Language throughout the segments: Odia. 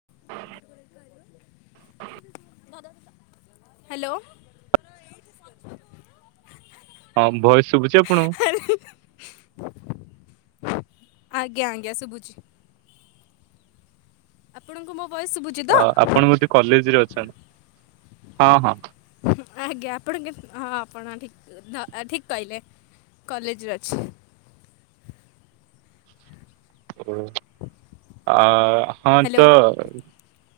[unintelligible] ହ୍ୟାଲୋ। ହଁ ଭୟ ଶୁଭୁଛି ଆପଣଙ୍କୁ? ଆଜ୍ଞା ଆଜ୍ଞା ସୁବୁଛି। ଆପଣଙ୍କୁ ମୋ ବୟସ ସୁବୁ ଅ ଆପଣ ମତେ କଲେଜରେ ଅଛନ୍ତି ହଁ ହଁ। ଆଜ୍ଞା ଆପଣଙ୍କ ହଁ ଆପଣ ଠିକ୍ ଠିକ୍ କହିଲେ କଲେଜରେ ଅଛି। ଓ ଆ ହଁ ହ୍ୟାଲୋ ତ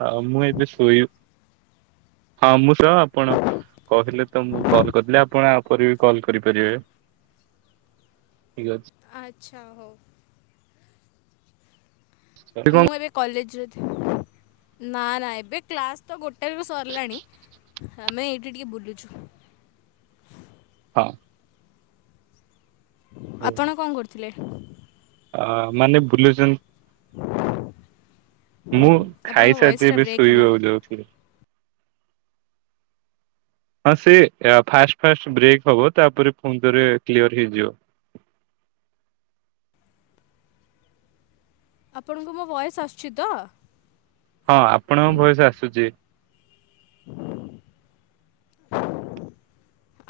ହଁ ମୁଁ ଏବେ ଶୋଇବ ହଁ ମୁଁ ସହ ଆପଣ କହିଲେ ତ ମୁଁ କଲ୍ କରିଥିଲି ଆପଣ ଆପରେ ବି କଲ୍ କରିପାରିବେ। ଠିକ ଅଛି। ଆଚ୍ଛା ହଉ। ଅଛି କଣ ମୁଁ ଏବେ କଲେଜରେ ଥିବି। ନା ନା ଏବେ କ୍ଲାସ୍ ତ ଗୋଟେ ବି ସରିଲାଣି ଆମେ ଏଇଠି ଟିକେ ବୁଲୁଛୁ। ହଁ। ଆପଣ କଣ କରୁଥିଲେ? ଅ ମାନେ ବୁଲୁଛନ୍ତି ମୁଁ ଆପଣଙ୍କ ଖାଇସାରିଛି ଭଏସ୍ଟା ଏବେ ବ୍ରେକ୍ ହେଲା ଶୋଇବାକୁ ଯାଉଥିଲି। ହଁ ସେ ଫାଷ୍ଟ ଫାଷ୍ଟ ବ୍ରେକ୍ ହବ ତାପରେ ଫୁଣିଥରେ କ୍ଲିୟର ହେଇଯିବ। ଆପଣଙ୍କୁ ମୋ ବଏସ ଆସୁଛି ତ? ହଁ ଆପଣଙ୍କ ଭୟସ ଆସୁଛି।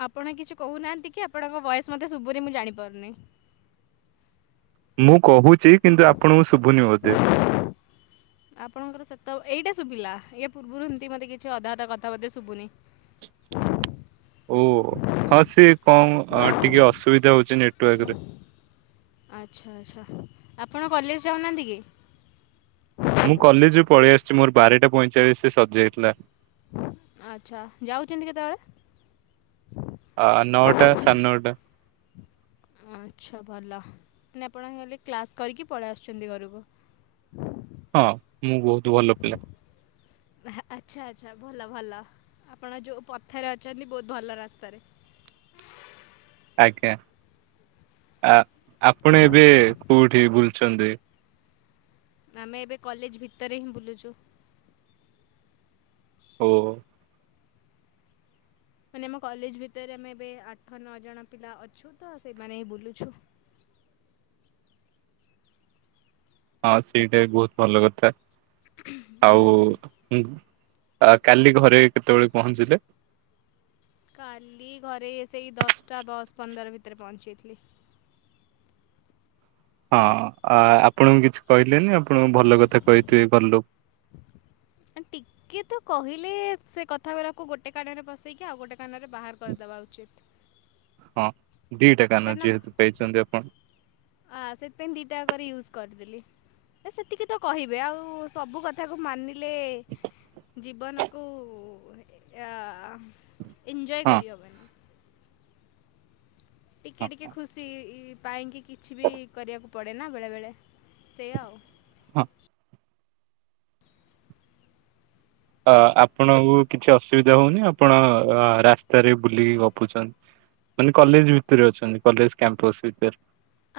ଆପଣ କିଛି କହୁନାହାନ୍ତି କି ଆପଣଙ୍କ ବୟସ ମତେ ସୁବୁନୀ ମୁଁ ଜାଣିପାରୁନି। ମୁଁ କହୁଛି କିନ୍ତୁ ଆପଣଙ୍କୁ ଶୁଭୁନି ବୋଧେ? ଆପଣଙ୍କର ସେତ ଏଇଟା ଶୁଭିଲା ଇ ପୂର୍ବରୁ ଏମିତି ମତେ କିଛି ଅଧା ଅଧା କଥା ଶୁଭୁନି। ଓ ହଁ ସିଏ କଣ ଟିକେ ଅସୁବିଧା ହଉଛି ନେଟୱାର୍କ ରେ। ଆଚ୍ଛା ଆଚ୍ଛା ଆପଣ କଲେଜ ଯାଉନାହାନ୍ତି କି? ମୁଁ କଲେଜରୁୁ ପଳେଇ ଆସିଛି ମୋର ବାରଟା ପଇଁଚାଳିଶ ସରିଯାଇଥିଲା। ଆଚ୍ଛା ଯାଉଛନ୍ତି କେତେବେଳେ? ଆ ନଅଟା ସାନଟା। ଆଚ୍ଛା ଭଲ ମ ଆପଣ ହେଲେ କ୍ଲାସ୍ କରିକି ପଳେଇ ଆସୁଛନ୍ତି ଘରକୁ? ହଁ ମୁଁ ବହୁତ ଭଲ ପିଲା। ଆଚ୍ଛା ଆଚ୍ଛା ଭଲ ଭଲ ଆପଣ ଯେଉଁ ପଥରେ ଅଛନ୍ତି ବହୁତ ଭଲ ରାସ୍ତାରେ। ଆଜ୍ଞା ଆ ଆପଣ ଏବେ କୋଉଠି ବୁଲୁଛନ୍ତି? ଆମେ ଏବେ କଲେଜ ଭିତରେ ହିଁ ବୁଲୁଛୁ। ହଉ। ମାନେ ଆମ କଲେଜ ଭିତରେ ଆମେ ଏବେ ଆଠ ନଅ ଜଣ ପିଲା ଅଛୁ ତ ସେମାନେ ହିଁ ବୁଲୁଛୁ। ହଁ ସେଇଟା ବହୁତ ଭଲ କଥା ଆଉ। କାଲି ଘରେ କେତେବେଳେ ପହଞ୍ଚିଲେ? କାଲି ଘରେ ସେଇ ଦଶଟା ଦଶ ପନ୍ଦର ଭିତରେ ପହଞ୍ଚିଥିଲି। ହଁ ଆପଣଙ୍କୁ କିଛି କହିଲେନି ଆପଣ ଭଲ କଥା କହିଥିବେ ଭଲଲ ଆ ଟିକିଏ ତ କହିଲେ ସେ କଥା ଗୁଡ଼ାକୁ ଗୋଟେ କାନରେ ବସେଇକି ଆଉ ଗୋଟେ କାନ ରେ ବାହାର କରିଦେବା ଉଚିତ୍। ହଁ ଦିଟା କାନ ଯେହେତୁ ପାଇଛନ୍ତି ଆପଣ। ଆଁ ସେଥିପାଇଁ ଦିଟା କରିରେ ୟୁଜ୍ କରିଦେଲି ସେତିକି ତ କହିବେ ଆଉ ସବୁ କଥା କଥାକୁ ମାନିଲେ ଜୀବନକୁ ଏନ୍ଜୋୟ ହଁ କରି ହେବନି ହଁ ଟିକିଏ ଟିକିଏ ହଁ। ଖୁସି ପାଇଁକି କିଛି ବି କରିବାକୁ ପଡ଼େନା ବେଳେବେଳେ ସେଇ ଆଉ। ହଁ। ଅ ଆପଣଙ୍କୁ କିଛି ଅସୁବିଧା ହଉନି ଆପଣ ଅ ରାସ୍ତାରେ ବୁଲିକି ଗପୁଛନ୍ତି। ମାନେ କଲେଜ ଭିତରେ ଅଛନ୍ତି କଲେଜ କ୍ୟାମ୍ପସ ଭିତରେ।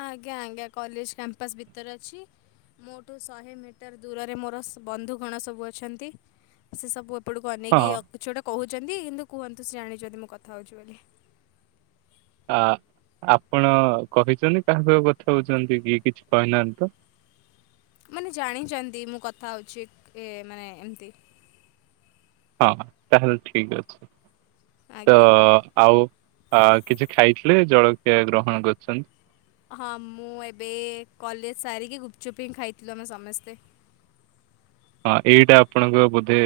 ଆଜ୍ଞା ଆଜ୍ଞା କଲେଜ କ୍ୟାମ୍ପସ୍ ଭିତରେ ଅଛି। ମୋଠୁ ଶହେ ମିଟର ଦୂରରେ ମୋର ବନ୍ଧୁଗଣ ସବୁ ଅଛନ୍ତି ସେ ସବୁ ଆପଣଙ୍କୁ ଅନେକି ହଁ କିଛି ଗୋଟେ କହୁଛନ୍ତି କିନ୍ତୁ କୁହନ୍ତୁ ସେ ଜଣିଛନ୍ତି ମୁଁ କଥା ହଉଛି ବୋଲି। ଆ ଆପଣ କହିଛନ୍ତି କାହାକୁ କଥା ହଉଛନ୍ତି କିଏ କିଛି କହିନାହାନ୍ତି ତ। ମାନେ ଜାଣିଛନ୍ତି ମୁଁ କଥା ହଉଛି ଏ ମାନେ ଏମତି ହଁ ତାହଲେ ଠିକ ଅଛି ତ ଆଜ୍ଞା ଆଉ ଆ କିଛି ଖାଇଥିଲେ ଜଳଖିଆ ଗ୍ରହଣ କରୁଛନ୍ତି। ହଁ ମୁଁ ଏବେ କଲେଜ ସାରିକି ଗୁପଚୁପ୍ ହିଁ ଖାଇଥିଲୁ ଆମେ ସମସ୍ତେ। ହଁ ଏଇଟା ଆପଣଙ୍କ ବୋଧେ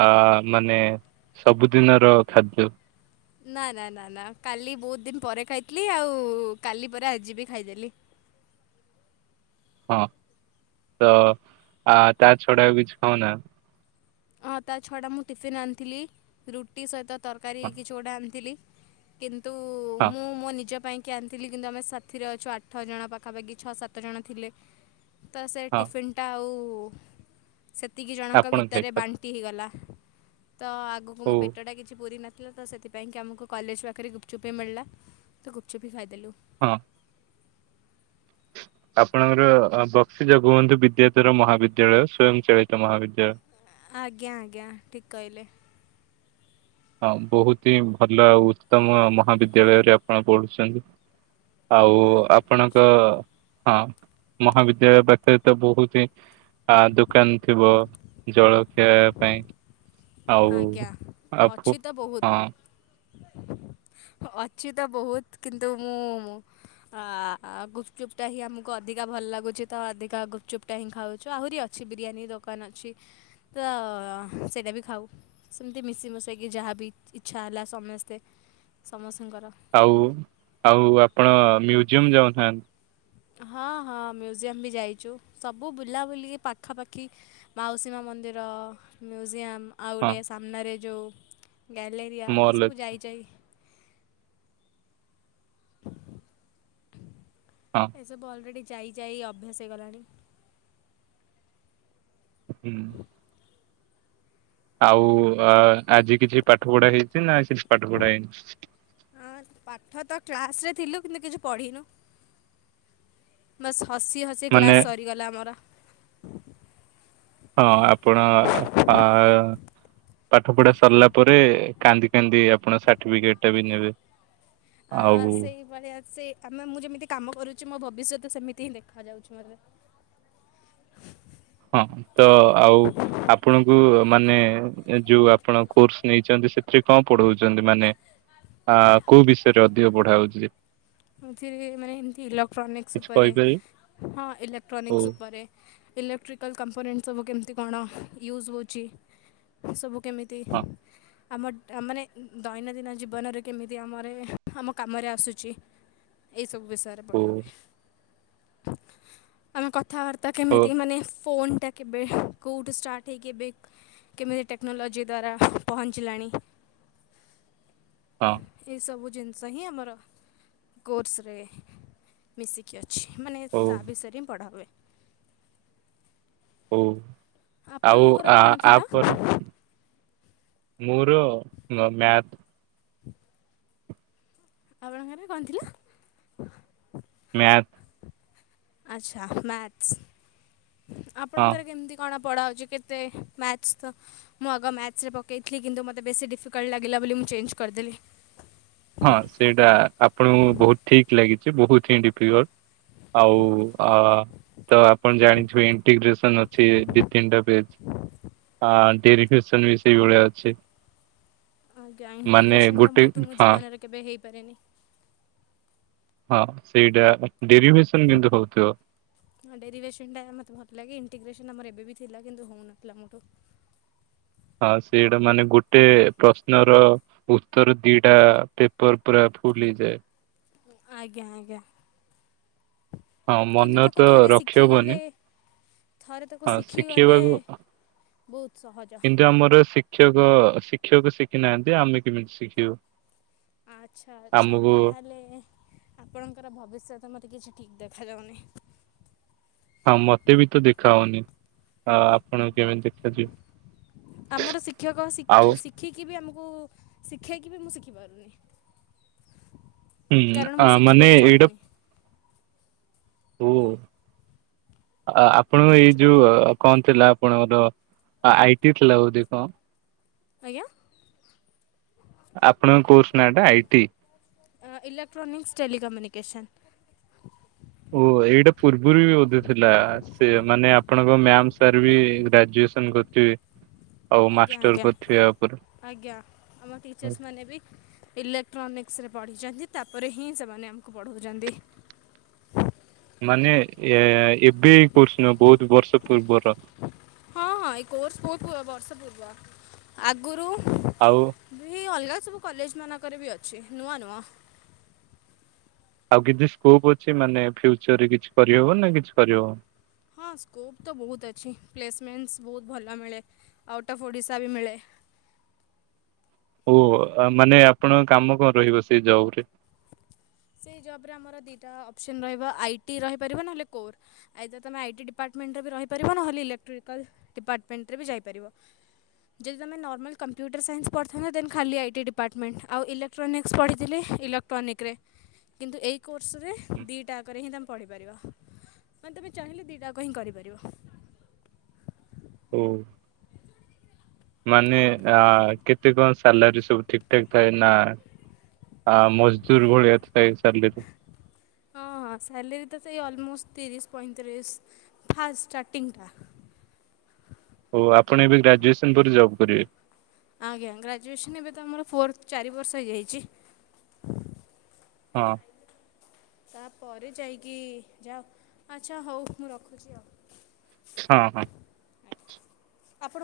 ଆ ମାନେ ସବୁଦିନର ଖାଦ୍ୟ। ନା ନା ନା ନା କାଲି ବହୁତ ଦିନ ପରେ ଖାଇଥିଲି ଆଉ କାଲି ପରେ ଆଜି ବି ଖାଇଦେଲି। ହଁ ତ ଆ ତା ଛଡା ବିଛି ଖାଉନା। ହଁ ତା ଛୁଆଟା ମୁଁ ଟିଫିନ୍ ଆଣିଥିଲି ରୁଟି ସହିତ ତରକାରୀ ହଁ କିଛି ଗୋଟେ ଆଣିଥିଲି। କିନ୍ତୁ ହଁ ମୁଁ ମୋ ନିଜ ପାଇଁ କି ଆଣିଥିଲି କିନ୍ତୁ ଆମେ ସାଥିରେ ଅଛୁ ଆଠ ଜଣ ପାଖାପାଖି ଛଅ ସାତ ଜଣ ଥିଲେ। ତ ସେ ହଁ ଟିଫିନ୍ଟା ଆଉ ସେତିକି ଜଣଙ୍କ ଆପଣ ଭିତରେ ଖାଇପାର ବାଣ୍ ଟି ହେଇଗଲା ତ ଆଗକୁ ଓ ମୋ ପେଟ ଟା କିଛି ପୁରି ନ ଥିଲା ତ ସେଥିପାଇଁକି ଆମକୁ କଲେଜ ପାଖରେ ଗୁପଚୁପି ମିଳିଲା ତ ଗୁପଚୁପି ଖାଇଦେଲୁ। ହଁ। ଆପଣଙ୍କର ବକ୍ସି ଜଗବନ୍ଧୁ ବିଦ୍ୟାଧର ମହାବିଦ୍ୟାଳୟ ସ୍ଵୟଂଚାଳିତ ମହାବିଦ୍ୟାଳୟ। ଆଜ୍ଞା ଆଜ୍ଞା ଠିକ କହିଲେ। ହଁ ବହୁତ ହିଁ ଭଲ ଆଉ ଉତ୍ତମ ମହାବିଦ୍ୟାଳୟରେ ଆପଣ ପଢୁଛନ୍ତି। ଆଉ ଆ- ଆପଣଙ୍କ ହଁ ମହାବିଦ୍ୟାଳୟ ପାଖରେ ତ ବହୁତ ହିଁ। ଆ ଦୋକାନ ଥିବ ଜଳଖିଆବା ପାଇଁ ଆଉ ଆଜ୍ଞା ଆକୁ ଅଛି ତ ବହୁତ। [inaudible] ଅଛି ତ ବହୁତ କିନ୍ତୁ ମୁଁ ଅ ଗୁପଚୁପ୍ ଟା ହିଁ ଆମକୁ ଅଧିକା ଭଲ ଲାଗୁଛି ତ ଅଧିକା ଗୁପଚୁପ୍ ଟା ହିଁ ଖାଉଛୁ ଆହୁରି ଅଛି ବିରିୟାନୀ ଦୋକାନ ଅଛି ତ ସେଇଟା ବି ଖାଉ। ସେମିତି ମିଶିମଶାଇକି ଯାହା ବିି ଇଚ୍ଛା ହେଲା ସମସ୍ତେ ସମସ୍ତଙ୍କର ଆଉ ଆଉ ଆପଣ ମ୍ୟୁଜିୟମ ଯାଉନାହାନ୍ତି। ହଁ ହଁ ମ୍ୟୁଜିୟମ ବି ଯାଇଛୁ ସବୁ ବୁଲାବୁଲି ପାଖାପାଖି। ମାଉସୀମା ମନ୍ଦିର ମ୍ୟୁଜିୟମ୍। ଆଉ ହଁ ଗୋଟେ ସାମ୍ନାରେ ଯେଉଁ ଗ୍ୟାଲେରିଆ ମଲ ଏସବୁ ଅଛି ଯାଇଯାଇ। [inaudible] ହଁ ଏସବୁ ଅଲରେଡ଼ି ଯାଇ ଯାଇ ଅଭ୍ୟାସ ହେଇଗଲାଣି। ହୁଁ। ଆଉ ଅ ଆଜି କିଛି ପାଠ ପଢା ହେଇଛି ନା କିଛି ପାଠ ପଢା ହେଇନି। ହଁ ପାଠ ତ କ୍ଲାସ ରେ ଥିଲୁ କିନ୍ତୁ କିଛି ପଢିନୁ। ବାସ୍ ହସି ହସି ମାନେ କ୍ଳାସ ସରିଗଲା ଆମର। ହଁ ଆପଣ ହଁ। ପାଠ ପଢା ସରିଲା ପରେ କାନ୍ଦି କାନ୍ଦି ଆପଣ ସାର୍ଟିଫିକେଟ ଟା ବି ନେବେ। ଆ ଆଉ ସେଇଭଳିଆ ସେ ଆମେ ମୁଁ ଯେମିତି କାମ କରୁଛି। ମୋ ଭବିଷ୍ୟତ ସେମିତି ହିଁ ଦେଖା ଯାଉଛି ମୋତେ। ହଁ ତ ଆଉ ଆପଣଙ୍କୁ ମାନେ ଯୋଉ ଆପଣ କୋର୍ସ ନେଇଛନ୍ତି ସେଥିରେ କଣ ପଢଉଛନ୍ତି ମାନେ ଆ କୋଉ ବିଷୟରେ ଅଧିକ ପଢା ହଉଛି ଯେ? ଏଥିରେ ମାନେ ଏମିତି ଇଲେକ୍ଟ୍ରୋନିକ୍ସ କିଛି ଉପରେ କହିପାରିବେ ହଁ ଇଲେକ୍ଟ୍ରୋନିକ୍ସ ହଉ ଉପରେ। ଇଲେକ୍ଟ୍ରିକାଲ୍ କମ୍ପୋନେଣ୍ଟ ସବୁ କେମିତି କଣ ୟୁଜ୍ ହେଉଛି। ସବୁ କେମିତି। ଆମ ମାନେ ଦୈନନ୍ଦିନ ଜୀବନରେ କେମିତି ଆମର ଏ ଆମ କାମରେ ଆସୁଚି। ଏଇ ସବୁ ବିଷୟରେ ହଁ ପଢାହୁଏ। ଆମେ କଥ ଥାବାର୍ତ୍ତା ହଉ କେମିତି ମାନେ ଫୋନ୍ଟା କେବେ କୋଉଠୁ ଷ୍ଟାର୍ଟ ହେଇ କେବେ କେମିତି ଟେକ୍ନୋଲୋଜି ଦ୍ଵାରା ପହଞ୍ଚିଲାଣି। [inaudible] ହଉ ଏଇସବୁ ଜିନିଷ ହିଁ ଆମର କୋର୍ସରେ ମିଶିକି ଅଛି। ମାନେ ହଁ ହଉ ତା ବିଷୟରେ ହିଁ ପଢ଼ା ହୁଏ। ହୋଉ ଆଉ ଆପଣଙ୍କର ଆ କ'ଣ ଆ ଥିଲା ପରେ। ମୁର ମ ମ୍ୟାଥ। [inaudible] ଆପଣଙ୍କରେ କଣ ଥିଲା? ମ୍ୟାଥ୍। ଆଚ୍ଛା ମ୍ୟାଥସ୍ ହଁ ଆପଣଙ୍କର କେମିତି କଣ ପଢା ହଉଚି କେତେ ମ୍ୟାଥସ ତ ମୁଁ ଆଗ ମ୍ୟାଥସ ରେ ପକେଇଥିଲି, କିନ୍ତୁ ମୋତେ ବେଶୀ ଡିଫିକଲ୍ଟ ଲାଗିଲା ବୋଲି ମୁଁ ଚେଞ୍ଜ କରିଦେଲି। ହଁ ସେଇଟା ଆପଣଙ୍କୁ ବହୁତ ଠିକ ଲାଗିଚି ବହୁତ ହିଁ ଡିଫିକଲ୍ଟ। ଆଉ ଅ ତ ଆପଣ ଜାଣିଥିବେ ଇଣ୍ଟିଗ୍ରେସନ ଅଛି ଦି ତିନିଟା ପେଜ୍। ଆ ଡେରିଫିଶନ ବି ସେଇ ଭଳିଆ ଅଛି। ଆଜ୍ଞା ଇଣ୍ଟୀ ମାନେ ଗ୍ରେସନ ଟା ଗୋଟେ ମୋଠୁ ମୋ ହଁ ଜୀବନରେ କେବେ ହେଇପାରେନି। ହଁ ସେଇଟା ଡେରିଭେସନ କିନ୍ତୁ ହଉଥିବ। ଡେରିଭେସନ ଟା ମତେ ଭଲଲାଗେ। ଇଣ୍ଟିଗ୍ରେଶନ ଆମର ଏବେବି ଥିଲା କିନ୍ତୁ ହଉନଥିଲା ମୋଠୁ। ହଁ ସେଇଡା ମାନେ ଗୋଟେ ପ୍ରଶ୍ନର ଉତ୍ତର ଦିଟା ପେପର ପୁରା ଫୁଲ୍ ହେଇଯାଏ। ଆଜ୍ଞା ଆଜ୍ଞା। ହଁ କିନ୍ତୁ ମନ ତାକୁ ତ ଥରେ ରଖି ହବନି। ଶିଖିଗଲେ ଥରେ ତାକୁ ହଁ ଶିଖିଗଲେ ଶିଖେଇବାକୁ ବହୁତ ସହଜ କିନ୍ତୁ ଆମର ସିକ୍ ଶିକ୍ଷକ ଶିକ୍ଷକ ଶିଖିନାହାନ୍ତି ଆମେ କେମିତି ଶିଖିବୁ। ଆଚ୍ଛା ଆଚ୍ଛା ଆମକୁ ତାହଲେ ଆପଣଙ୍କର ଭବିଷ୍ୟତ ମତେ କିଛି ଠିକ ଦେଖାଯାଉନି। ହଁ ମତେ ବି ତ ଦେଖା ହଉନି ଆ ଆପଣ କେମିତି ଦେଖାଯିବ। ଆମର ଶିକ୍ଷକ ସିକ୍ ଆଉ ଶିକ୍ ଶିଖିକି ବି ଆମକୁ ଶିଖେଇକି ବି ମୁଁ ଶିଖିପାରୁନି। ହୁଁ କାରଣ ଆ ମୁଁ ମାନେ ଶିଖିବାକୁ ଏଇଟା ଚାହୁଁନି ଓ। ଅ ଏଇଟା ଆପଣଙ୍କ ଏଇ ହେଉଛି କଥା ଯୋଉ କଣ ଥିଲା ଆପଣଙ୍କର। ଆଇ ଟି ଥିଲା ବୋଧେ କି କଣ? ଆଜ୍ଞା? ଆପଣଙ୍କ କୋର୍ସ ନାଟା ଆଇ ଟି? ଅ ଇଲେକ୍ଟ୍ରାନିକ୍ସ ଟେଲିି କମ୍ୟୁନିକେସନ୍। ଓ ଏଇଟା ପୂର୍ବରୁ ବି ବୋଧେ ଥିଲା ସେ ମାନେ ଆପଣଙ୍କ ମ୍ୟାମ ସାର୍ ବି ଗ୍ରାଜୁଏସ୍ ନ କରିିଥିବେ ଆଉ ଆଜ୍ଞା ମାଷ୍ଟର ଆଜ୍ଞା କରିିଥିବେ ଆ ପରେ। ଆଜ୍ଞା ଆମ ଟିଚର୍ସ ମାନେ ବି ଇଲେକ୍ଟ୍ରୋନିକ୍ସ ରେ ପଢ଼ିଚନ୍ତି ତାପରେ ହିଁ ସେମାନେ ଆମକୁ ପଢଉଚନ୍ତି। ମାନେ ଏ ଏବେ ଏ କୋର୍ସ ନୁହଁ ବହୁତ ବର୍ଷ ପୂର୍ବର। ହଁ ଏଇ କୋର୍ସ ବହୁତ୍ ବର୍ଷ ପୂର୍ବ ଆଗରୁ ଆଉ ବି ଅଲଗା ସବୁ କଲେଜ ମାନଙ୍କରେ ବି ଅଛି ନୂଆ ନୁଅ। ଆଉ କିଛି ସ୍କୋପ୍ ଅଛି ମାନେ ଫ୍ୟୁଚରରେ କିଛି କରିହେବ ନା କିଛି କରିହବନି? ହଁ ସ୍କୋପ୍ ତ ବହୁତ ଅଛି ପ୍ଲେସମେଣ୍ଟସ୍ ବହୁତ ଭଲ ମିଳେ ଆଉଟ୍ ଅଫ୍ ଓଡ଼ିଶା ବି ମିଳେ। ଓହ ମାନେ ଆପଣଙ୍କ କାମ କଣ ରହିବ ସେଇ ଜବ ରେ? ସେଇ ଜବରେ ଆମର ଦିଇଟା ଅପସନ ରହିବ ଆଇ ଟି ରହିପାରିବ ନହେଲେ କୋର। ଆଇଦ ତମେ ଆଇଟି ଡିପାର୍ଟମେଣ୍ଟରେ ବି ରହିପାରିବ ନହେଲେ ଇଲେକ୍ଟ୍ରିକାଲ୍ ଡିପାର୍ଟମେଣ୍ଟରେ ବି ଯାଇପାରିବ। ଯଦି ତମେ ନର୍ମାଲ କମ୍ପ୍ୟୁଟର ସାଇନ୍ସ ପଢ଼ିଥାନ୍ତ ଦେନ୍ ଖାଲି ଆଇଟି ଡିପାର୍ମେଣ୍ଟ ଆଉ ଇଲେକ ଏକ୍ଟ୍ରୋନିକସ ପଢ଼ିଥିଲେ ଇଲକ୍ ଟନିକରେ କିନ୍ତୁ ଏଇ କୋର୍ସ ରେ ଦିଟା ଆକରେ ହିଁ ତମେ ପଢ଼ିପାରିବ। ମାନେ ତମେ ଚାହିଁଲେ ଦିଟାକ ହିଁ କରିପାରିବ। ଓ। ମାନେ ଆ କେତେ କଣ ସାଲାରୀ ସବୁ ଠିକ ଠାକ୍ ଥାଏ ନା ଆଁ ମଜଦୁର ଭଳିଆ ଥାଏ ସାଲେରି। ହଁଁ ସାଲେରୀ ତ ସେଇ ଅଲମୋଷ୍ଟ ତିରିଶ ପଇଁତିରିଶ ଫାଷ୍ଟ ଷ୍ଟାର୍ଟିଂଟା। ଓ ଆପଣ ଏବେ ଗ୍ରାଜୁଏସନ ପରେ ଜବ୍ କରିବେ। ଆଜ୍ଞା ଗ୍ରାଜୁଏସନ ଏବେ ତ ଆମର ଫୋର୍ଥ ଚାରି ବର୍ଷ ହେଇଯାଇଚି। ହଁ। ତାପରେ ଯାଇକି ଯାଆ ଆଚ୍ଛା ହଉ ମୁଁ ରଖୁଚି ଆଉ। ହଁ ହଁ। ଆପଣ